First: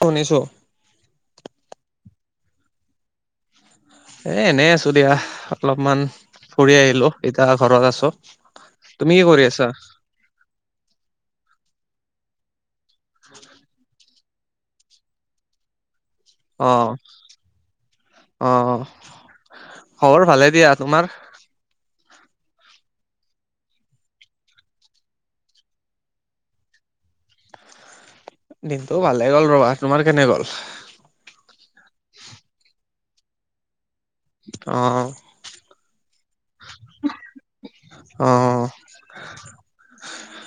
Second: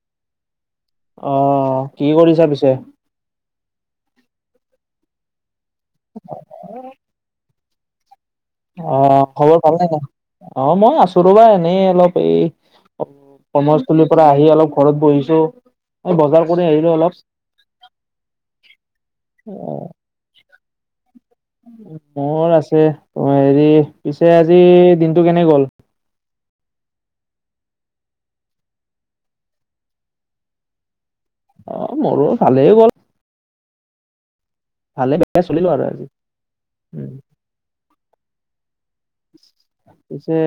শুনিছোঁ। অ', কি কৰিছা পিছে? এ এনেই আছো দিয়া অলপমান ফুৰি আহিলোঁ, এতিয়া ঘৰত আছো। তুমি কি অ', কৰি খবৰ আছা ভাল নে নাই? অ', মই আছো ৰ'বা এনেই অলপ এই অ', কৰ্মস্থলীৰ পৰা আহি অলপ ঘৰত বহিছোঁ। আৰু বজাৰ কৰি অ আহিলো অলপ অ [unintelligible] খবৰ ভালে দিয়া, তোমাৰ? মোৰ আছে, হেৰি পিছে আজি দিনটো কেনে গ'ল? দিনটো ভালে গ'ল ৰ'বা, তোমাৰ কেনে গ'ল? অ', মোৰো ভালেই গ'ল। অ'। সেয়া চলিলো আৰু - হয়। পিছে-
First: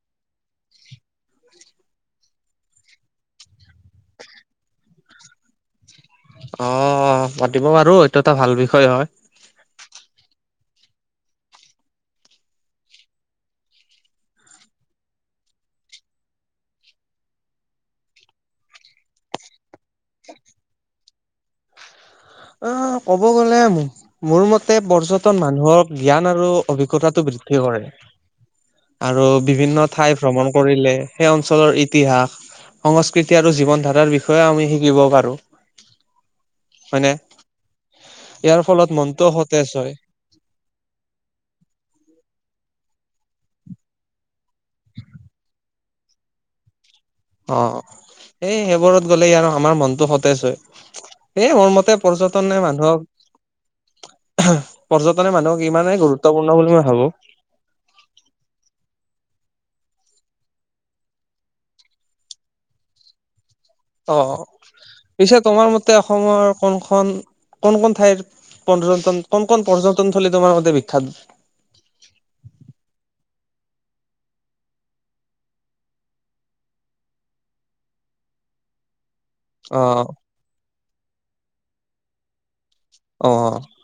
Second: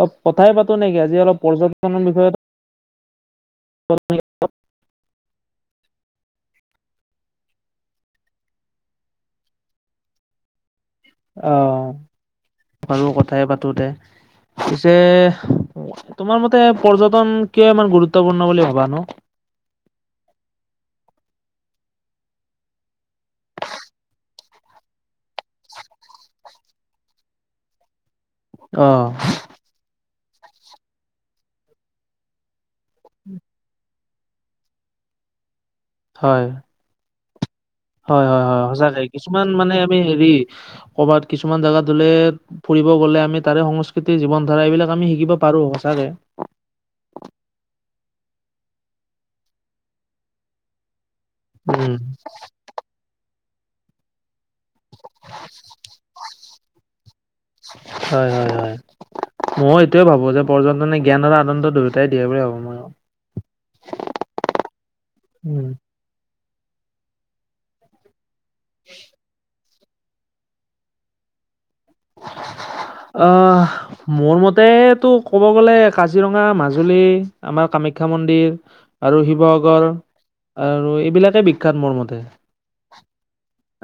অলপ কথাই পাতো নেকি আজি অলপ পৰ্যটনৰ বিষয়ে? অ পাতিব পাৰো এইটো এটা ভাল বিষয় হয়। অ, বাৰু কথাই পাতোদে। পিছে তোমাৰ মতে পৰ্যটন কিয় ইমান গুৰুত্বপূৰ্ণ বুলি ভবানো? অ ক'ব গ'লে মোক- মোৰ মতে পৰ্যটন মানুহক জ্ঞান আৰু অভিজ্ঞতাটো বৃদ্ধি কৰে। অ আৰু বিভিন্ন ঠাই ভ্ৰমণ কৰিলে সেই অঞ্চলৰ ইতিহাস- সংস্কৃতি আৰু জীৱন ধাৰাৰ বিষয়েও আমি শিকিব পাৰোঁ। হয়। মানে - হয় হয় হয় সচাকে কিছুমান সতেজ মানে হয় আমি হেৰি কৰবাত কিছুমান জেগাত গলে- ফুৰিব গলে আমি তাৰে সংস্কৃতি জীৱন ধাৰা এইবিলাক আমি শিকিব পাৰো সঁচাকে। অ, এই সেইবোৰত গ'লে আৰু আমাৰ মনটো সতেজ হয়। এ মোৰ উম মতে পৰ্যটন নে মানুহক- পৰ্যটনে মানুহক ইমানেই গুৰুত্বপূৰ্ণ বুলি মই ভাবো- হয় হয় হয়। ময়ো এইটোৱে ভাবো যে পৰ্যটনে জ্ঞান আৰু আনন্দ দুয়োটাই দিয়ে বুলি ভাবো মই। অ, পিছে তোমাৰ উম। মতে অসমৰ কোনখন কোন কোন ঠাইত - পৰ্যটন কোন কোন পৰ্যটন থলী তোমাৰ মতে বিখ্যাত? অঁহ। মোৰ মতেটো ক'ব গ'লে কাজিৰঙা মাজুলী আমাৰ কামাখ্যা মন্দিৰ- আৰু অ শিৱসাগৰ, আৰু এইবিলাকে বিখ্যাত মোৰ মতে। অ।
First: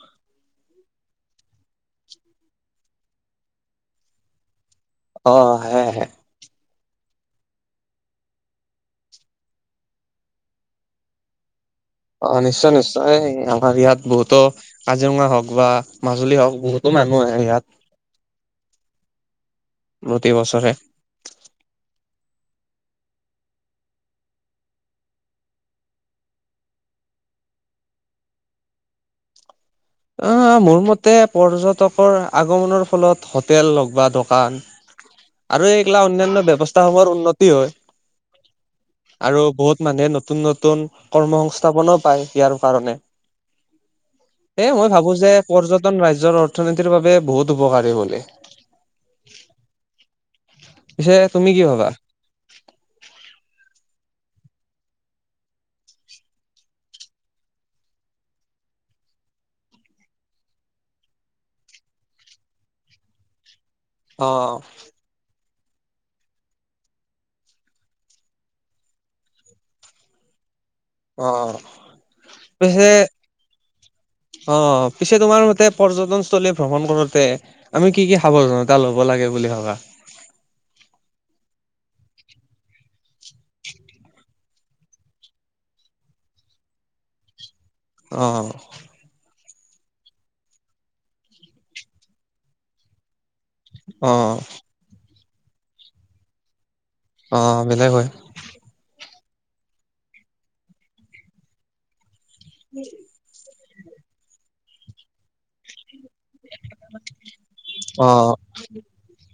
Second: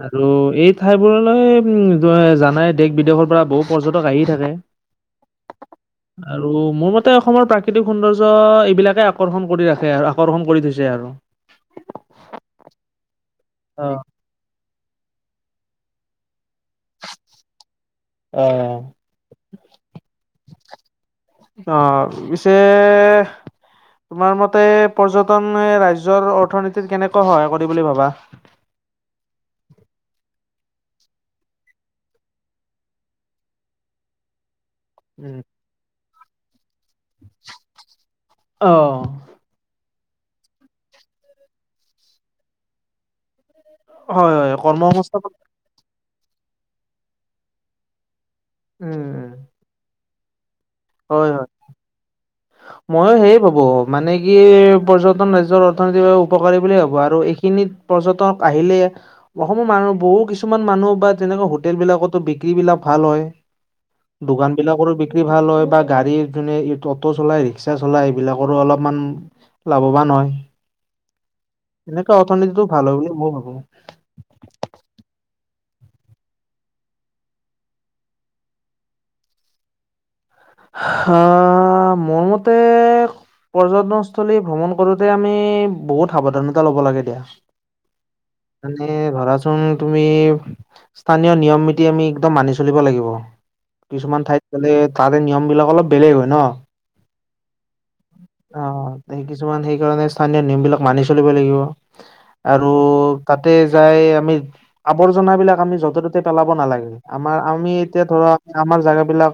আৰু এই ঠাই বোৰলৈ উম জানাই দেশ বিদেশৰ পৰা বহু পৰ্যটক আহি থাকে। অ আহে। আৰু মোৰ মতে অসমৰ প্ৰাকৃতিক সৌন্দৰ্য্য এইবিলাকে আকৰ্ষণ কৰি ৰাখে আৰু আকৰ্ষণ কৰি থৈছে আৰু। অ নিশ্চয় নিশ্চয় আমাৰ ইয়াত বহুতো- কাজিৰঙা হওক বা মাজুলী হওক বহুতো মানুহ আহে ইয়াত। অ। প্ৰতি বছৰে। অ পিছে- তোমাৰ মতে পৰ্যটনে ৰাজ্যৰ অৰ্থনীতিত কেনেকৈ সহায় কৰি বুলি ভাবা? অ মোৰ মতে পৰ্যটকৰ আগমনৰ ফলত হোটেল হওক বা দোকান- উম, আৰু এইগিলা অন্যান্য ব্যবস্থা সমূহৰ উন্নতি হয়। অ'। আৰু বহুত মানুহে নতুন নতুন কৰ্ম সংস্থাপনো পায় ইয়াৰ কাৰণে। হয়, হয়, এ মই ভাবো যে কৰ্মসংস্থাপন পৰ্যটন ৰাজ্যৰ অৰ্থনীতিৰ বাবে বহুত উপকাৰী বুলি। উম। পিছে হয়, হয়। তুমি কি ভবা? ময়ো সেয়ে ভাবো মানে কি পৰ্যটন ৰাজ্যৰ অৰ্থনীতিৰ উপকাৰী বুলিয়েই ভাবো আৰু এইখিনিত- পৰ্যটক আহিলে- অসমৰ মানুহ বহু কিছুমান মানুহ বা তেনেকুৱা হোটেল বিলাকতো বিক্ৰী বিলাক ভাল হয়। দোকান অ', বিলাকৰো বিক্ৰী ভাল হয় বা গাড়ীৰ যোনে ত- চলাই ৰিক্সা চলাই এইবিলাকৰো অলপমান লাভৱান হয়। অ', এনেকা অৰ্থনীতিটো পিছে ভাল বুলি মই ভাবো। অ পিছে তোমাৰ মতে পৰ্যটনস্থলী ভ্ৰমণ কৰোতে। আমি কি কি সাৱধানতা ল'ব লাগে বুলি ভাবা। আহ মোৰ মতে- পৰ্যটনস্থলীৰ ভ্ৰমণ কৰোতে আমি বহুত সাৱধানতা লব লাগে দিয়া। অ এ ধৰাচোন তুমি স্থানীয় নিয়ম নীতি আমি একদম মানি চলিব লাগিব। কিছুমান অ', ঠাইত গলে তাৰে নিয়ম বিলাক অলপ বেলেগ হয় ন'। অ' বেলেগ হয়। অ' কিছুমান সেইকাৰণে স্থানীয় নিয়ম বিলাক মানি চলিব লাগিব। আৰু তাতে যাই আমি আৱৰ্জাবলাক আমি য'তে তে পেলাব নালাগে আমাৰ আমি এতিয়া ধৰা অ', আমাৰ জোগ বিলাক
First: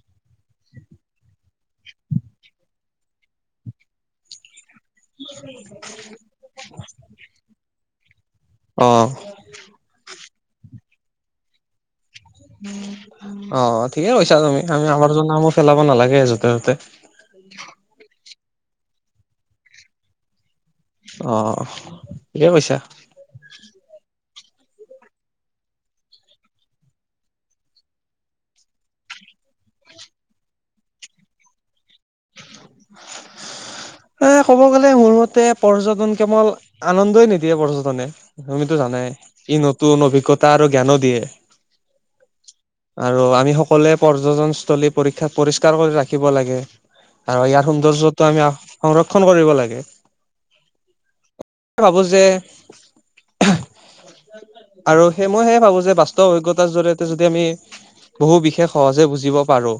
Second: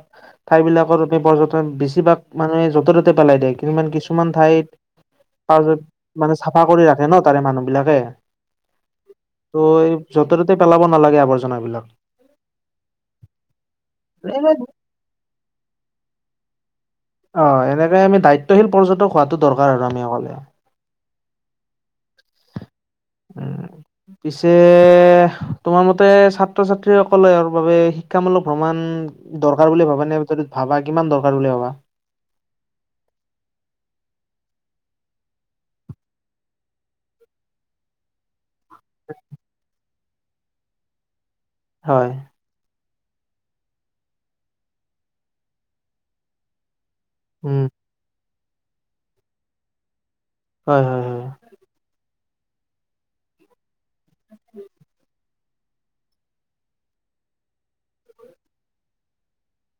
ঠাইবিলাকৰপ পৰ্যট বেছিভাগ মানুহে য'তে ত'তে পেলাই দিয়ে কিন্তুমান কিছুমান ঠাইত তাৰপিছত মানে চাফা কৰি ৰাখে ন' তাৰে মানুহ বিলাকে। অ', ত' এই য'তে ত'তে পেলাব নালাগে আৱৰ্জনাবলাক। অ' ঠিকে কৈছা এনে তুমি আমি আমাৰ জনামো পেলাব নালাগে যোতে ততে। অ' এনেকে আমি দায়িত্বশী প্যটক হোৱাটো দৰকাৰ আৰু আমি অকলে। অ' ঠিকে এই কৈছা। উম পিছে তোমাৰ মতে ছাত্ৰ- ছাত্ৰীসকলে আৰু বাবে শিক্ষামূলক ভ্ৰমণ দৰকাৰ বুলি ভাবা নে ভাবা কিমান দৰকাৰ বুলি ভাবা? [unintelligible] এ ক'ব গ'লে মোৰ মতে পৰ্যটন কেৱল আনন্দই নিদিয়ে পৰ্যটনে। তুমিতো জানাই ই নতুন অভিজ্ঞতা আৰু জ্ঞানো দিয়ে। হয়। আৰু আমি সকলোৱে পৰ্যটনস্থলী পীক্ষা পৰিষ্কাৰ কৰি ৰাখিব লাগে। আৰু উম, ইয়াৰ সৌন্দৰ্যটো আমি সংৰক্ষন কৰিব লাগে। হয়, হয়, হয়। ভাবো যে আৰু সেই মই সেয়ে ভাবো যে বাস্তু অভিজ্ঞতাৰ জৰি়য়তে যদি আমি বহু বিশেষ সহজে বুজিব পাৰো।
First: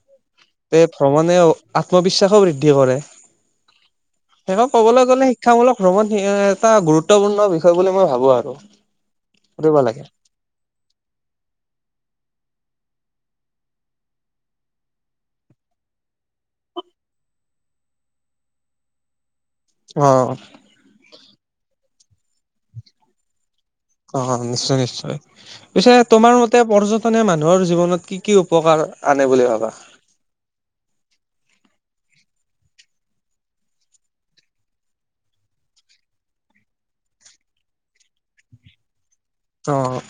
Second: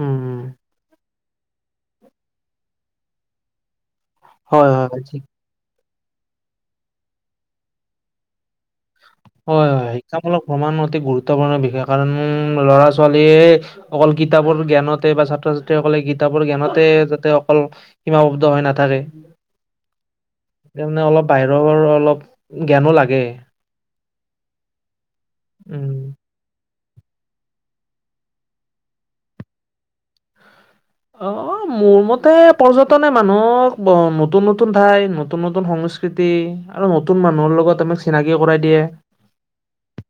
উম', উম, তে ভ্ৰমণে আত্মবিশ্বাসো বৃদ্ধি কৰে হয়, শেষক হয়, কবলৈ ঠিক। গ'লে শিক্ষামূলক ভ্ৰমণ এটা গুৰুত্বপূৰ্ণ বিষয় বুলি মই ভাবো আৰু। হয় কৰিব হয় লাগে শিক্ষামূলক ভ্ৰমণ অতি গুৰুত্বপূৰ্ণ বিষয় কাৰণ ল'ৰা ছোৱালীয়ে অকল কিতাপৰ জ্ঞানতে বা ছাত্ৰ -ছাত্ৰীসকলে কিতাপৰ জ্ঞানতে যাতে অকল সীমাববদ্ধ হয় নাথাকে। অ', ত' মানে অলপ বাহিৰৰ অলপ জ্ঞানো লাগে। অ', নিশ্চয় নিশ্চয় পিছে উম। তোমাৰ মতে এ পৰ্যটনে মানুহৰ জীৱনত কি কি উপকাৰ আনে বুলি ভাবা? অ' মোৰ মতে পৰ্যটনে মানুহক নতুন নতুন ঠাই নতুন নতুন সংস্কৃতি সকৃতি আৰু নতুন মানুহৰ লগত আমাক চিনাকি কৰাই দিয়ে। অ',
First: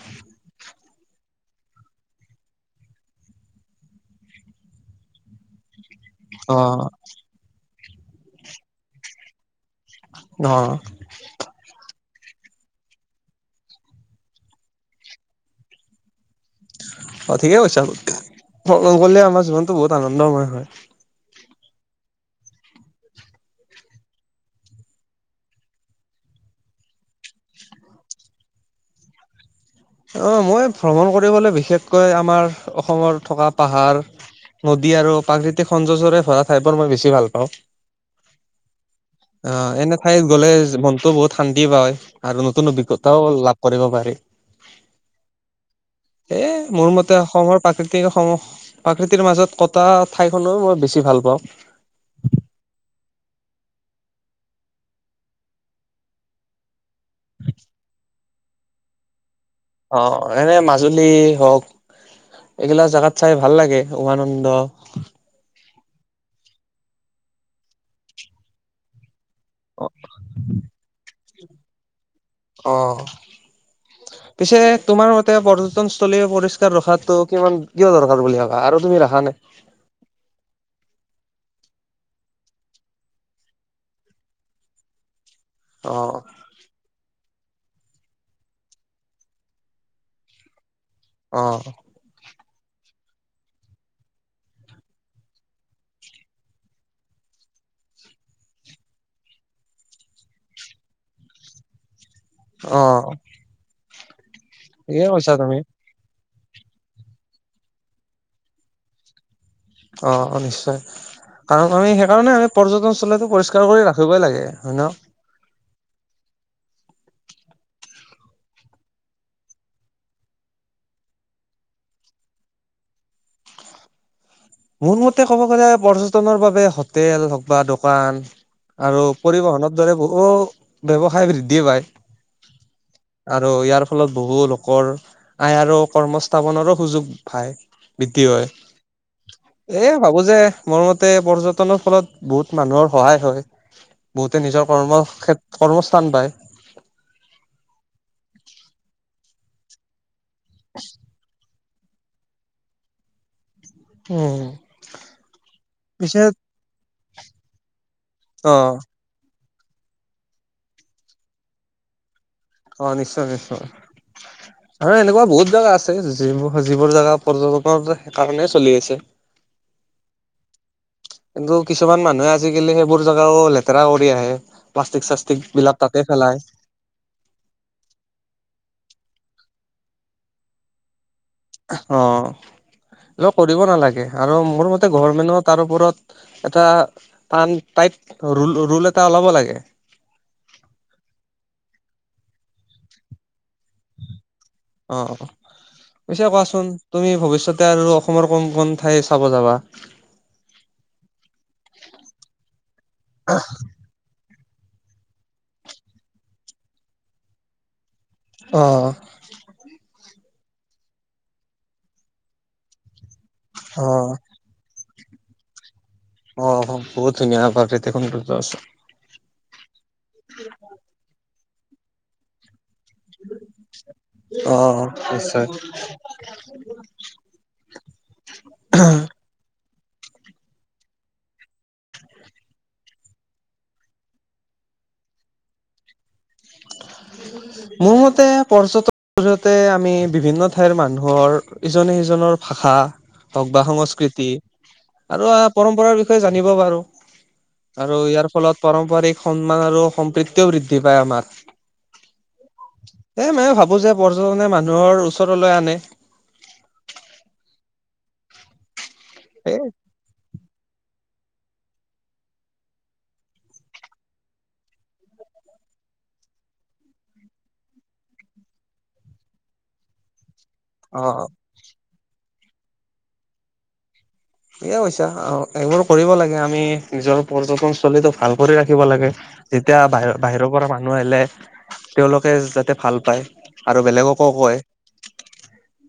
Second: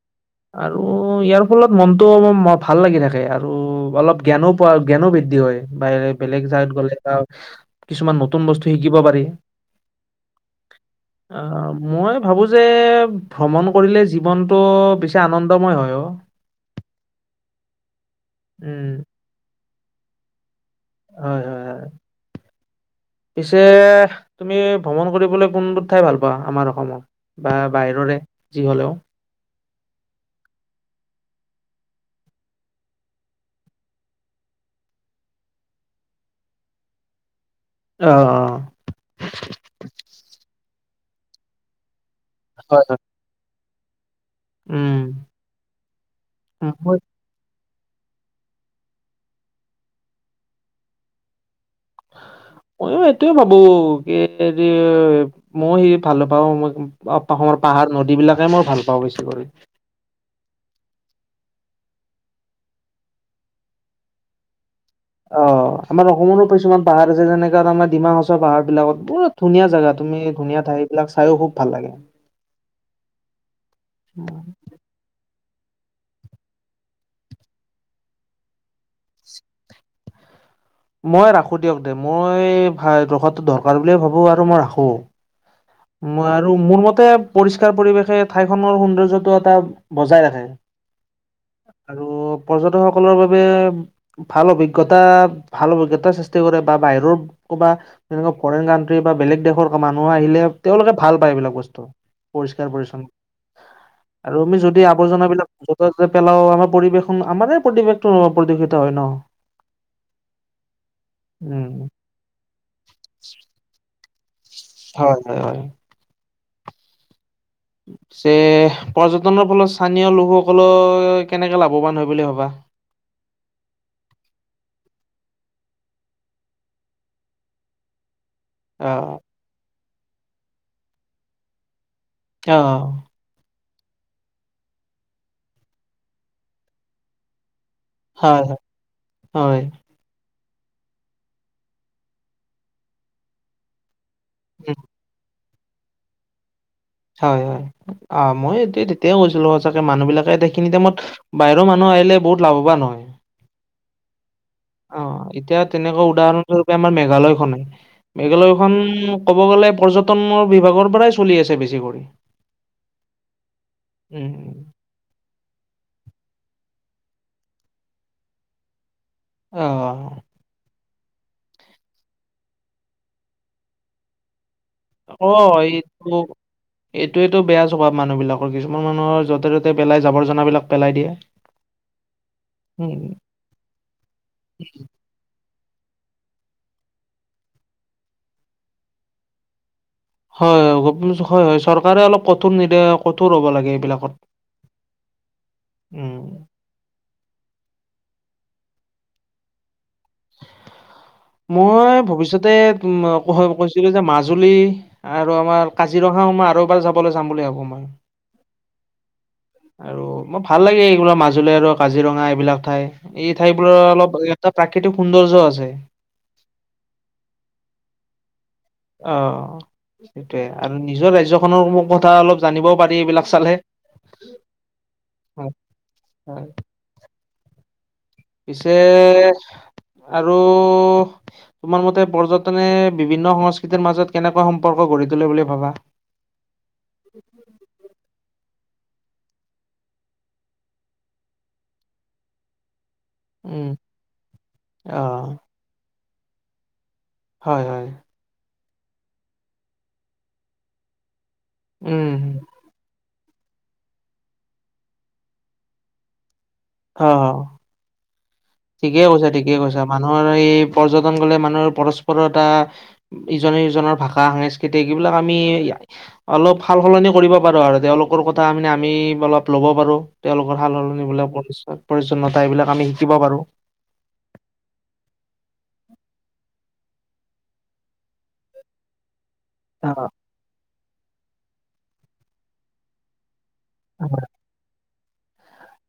আৰু ইয়াৰ ফলত মনটো ভাল লাগি থাকে। আৰু অলপ জ্ঞানো, প জ্ঞানো বৃদ্ধি হয়। বাহিৰে বেলেগ জাগাত অ', গ'লে বা কিছুমান নতুন বস্তু শিকিব পাৰি। অহ আ অ', মই ভাবো যে ভ্ৰমণ কৰিলে জীৱনটো বেছি আনন্দময় হয় অ'। অ' ঠিকেই কৈছে আৰু উম ভ্ৰমন কৰিলে আমাৰ জীৱনটো বহুত আনন্দময় হয়। হয়, হয়, হয়। পিছে তুমি ভ্ৰমণ কৰিবলৈ কোনটো ঠাই ভাল পোৱা আমাৰ অসমৰ? বা বাহিৰৰে যি হ'লেও? অঁ' মই ভ্ৰমণ কৰিবলৈ বিশেষকৈ আমাৰ অসমত থকা পাহাৰ নদী আৰু প্ৰাকৃতিক সৌন্দৰ্য্যৰে ভৰা ঠাইবোৰ মই বেছি ভাল পাওঁ। অ'' অ এনে ঠাইত গলে মনতো বহুত শান্তি পায় আৰু নতুন হয় হয় অভিজ্ঞতাও লাভ কৰিব পাৰি। উম। এ মোৰ মই মতে অসমৰ প্ৰাকৃতিক সম প্ৰাকৃতিৰ মাজত কটা ঠাইখনো মই বেছি ভাল পাওঁ। মইয়ো এইটোয়ে ভাবো কি [inaudible] মই সি ভাল পাওঁ, মই অসমৰ পাহাৰ, নদীবিলাকে মই ভাল পাওঁ বেছি কৰি। অ এনে মাজুলী হওক এইগিলা জাগাত চাই ভাল লাগে উমানন্দ অ' আমাৰ অসমৰো কিছুমান পাহাৰ আছে যেনেকা তোমাৰ ডিমা হাছাও পাহাৰবিলাকত বহুত ধুনীয়া জেগা, তুমি ধুনীয়া ঠাই এইবিলাক চাইও খুব ভাল লাগে। অ, পিছে তোমাৰ মতে পৰ্যটনস্থলী পৰিষ্কাৰ ৰখাটো কিমান কিয় দৰকাৰ বুলি ভাবা আৰু তুমি ৰখা নাই। মই ৰাখো দিয়ক দে, মই ভা ৰখাতো দৰকাৰ বুলিয়ে ভাবো আৰু মই ৰাখো। অ মই আৰু মোৰ মতে পৰিষ্কাৰ পৰিৱেশে ঠাইখনৰ সৌন্দৰ্য্যটো এটা বজাই ৰাখে। অ। আৰু পৰ্যটকসকলৰ বাবে ভাল অভিজ্ঞতা, ভাল অভিজ্ঞতাৰ সৃষ্টি কৰে বা বাহিৰৰ কোনোবা তেনেকুৱা ফৰেইন কানট্ৰি বা বেলেগ দেশৰ মানুহ আহিলে তেওঁলোকে ভাল পায় এইবিলাক বস্তু পৰিষ্কাৰ - অ পৰিচ্ছন্ন। আৰু আমি যদি ঠিকে কৈছা তুমি আৱৰ্জনাবিলাক তই যে পেলাও আমাৰ পৰিৱেশন আমাৰে পৰিবেশটো প্ৰদূষিত হয় ন। অ অ নিশ্চয় কাৰণ উম, আমি সে কাৰণে আমি পৰ্যটনস্থলীটো পৰিষ্কাৰ কৰি ৰাখিবই লাগে হয় ন। হয় হয় হয়। যে পৰ্যটনৰ ফলত স্থানীয় লোকসকলৰ কেনেকে লাভৱান হয় বুলি ভাবা? মোৰমতে ক'ব গ'লে পৰ্যটনৰ বাবে হোটেল হওক বা দোকান আৰু অ', পৰিবহনত দৰে বহু ব্যৱসায় বৃদ্ধি পায়। অ। আৰু ইয়াৰ ফলত বহু লোকৰ আই আৰু কৰ্মস্থাপনৰো সুযোগ পায়। বিতি হয়। হয়। এ ভাবো যে মোৰ মতে পৰ্যটনৰ ফলত বহুত মানুহৰ সহায় হয়। বহুতে নিজৰ কৰ্ম কেত কৰ্মস্থান পায়। হয় হয়, অ মই এই তেতিয়াই কৈছিলো সচাকে মানুহবিলাকে এইখিনি টাইমত বাহিৰৰ মানুহ আহিলে বহুত লাভৱান হয়। উম, অ এতিয়া তেনেকুৱা পিছে উদাহৰণ আমাৰ মেঘালয় খনে, মেঘালয় অ খন ক'ব গ'লে পৰ্যটনৰ বিভাগৰ পৰাই চলি আছে বেছি কৰি। অ' নিশ্চয়, নিশ্চয়। উম হয় এনেকুৱা বহুত জাগা আছে, যিবো-যিবোৰ জেগা পৰ্যটনৰ সেই কাৰণে চলি আছে। অঁ। কিন্তু কিছুমান মানুহে আজিকালি সেইবোৰ জেগাও লেতেৰা কৰি আহে। প্লাষ্টিক, চাষ্টিকবিলাক তাতে পেলায়। এইটোৱেতো বেয়া স্বভাৱ মানুহবিলাকৰ। কিছুমান মানুহৰ য'তে-ত'তে পেলাই জাৱৰ-জনাবিলাক পেলাই দিয়ে। অ' উম এইবিলাক কৰিব নালাগে, আৰু মোৰ মতে গভৰমেন্টত তাৰ ওপৰত এটা টান-টাইট ৰুল ৰুল এটা ওলাব লাগে। হয় [unintelligible] হয় হয়, চৰকাৰে অলপ কঠোৰ নিৰ্দেশ কঠোৰ হ'ব লাগে। এইবিলাকত অ' উম পিছে কোৱাচোন? তুমি ভৱিষ্যতে আৰু অসমৰ কোন কোন ঠাই চাব যাবা? মই ভৱিষ্যতে কৈছিলোঁ যে মাজ জুলী আৰু আমাৰ কাজিৰঙা [unintelligible] আৰু এবাৰ যাবলৈ যাম বুলি ভাবোঁ মই। অ'। আৰু মই ভাল লাগে, এইবোৰ মাজুলী আৰু কাজিৰঙা এইবিলাক ঠাই। এই ঠাই বোৰৰ অ', অলপ তাত প্ৰাকৃতিক সৌন্দৰ্য আছে। অ' বহুত ধুনীয়া প্ৰাকৃতিক সৌন্দৰ্য আছে। অ' সেইটোৱে, আৰু নিজৰ ৰাজ্যখনৰ [unintelligible] কথা অলপ জানিবও পাৰি এইবিলাক চালে। অ' নিশ্চয়। হয়, হয়, পিছে আৰু তোমাৰ মতে পৰ্যটনে বিভিন্ন সংস্কৃতিৰ মাজত কেনেকুৱা সম্পৰ্ক গঢ়ি তোলে বুলি ভাবা? [unintelligible] মোৰ মতে পৰ্যট মাজতে আমি বিভিন্ন ঠাইৰ মানুহৰ ইজনে-সিজনৰ ভাষা হওঁক, বা উম, সংস্কৃতি, আৰু অ' পৰম্পৰাৰ বিষয়ে জানিব পাৰোঁ। হয়, হয়, আৰু ইয়াৰ ফলত পাৰম্পৰিক সন্মান আৰু সম্প্ৰীতিও বৃদ্ধি পায় আমাৰ। উম। এ, মানে ভাবোঁ যে পৰ্যটনে মানুহৰ ওচৰলৈ আনে। [unintelligible] ঠিকেই কৈছা, এ ঠিকেইে কৈছা। মানুহৰ এই পৰ্যটন গ'লে মানুহৰ পৰস্পৰতা ইজনে-সিজনৰ ভাষা, সাংস্কৃতিক এইবিলাক আমি অলপ সাল-সলনি কৰিব পাৰোঁ আৰু তেওঁলোকৰ কথা মানে আমি অলপ ল'ব পাৰোঁ। তেওঁলোকৰ অ অ সাল-সলনিবিলাক [unintelligible] পৰিছন্নতা এইবিলাক আমি শিকিব পাৰো। সেয়া হৈছে, আৰু এইবোৰ কৰিব লাগে। আমি নিজৰ পৰ্যটনস্থলীটো ভাল কৰি ৰাখিব লাগে। যেতিয়া বাহি-বাহিৰৰ পৰা মানুহ আহিলে, তেওঁলোকে যাতে ভাল পায়। আৰু বেলেগকো কয়।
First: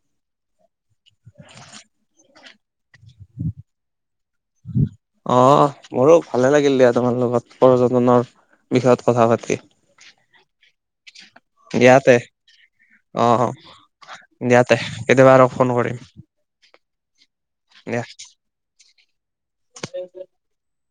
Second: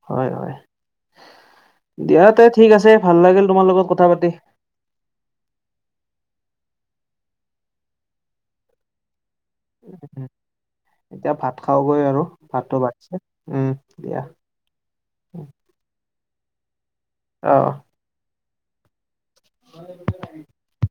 হয় হয়, দিয়া তে ঠিক আছে। ভাল লাগিল তোমাৰ লগত কথা পাতি। অ', মোৰো ভালে লাগিল দিয়া, তোমাৰ লগত পৰ্যটনৰ বিষয়ত কথা পাতি। এতিয়া ভাত দিয়া খাওঁগৈ তে আৰু। ভাতটো বাঢ়িছে, অ অ উম দিয়া। দিয়া তে' কেতিয়াবা আৰু ফোন কৰিম। অঁ। [unintelligible] [unintelligible] [inaudible]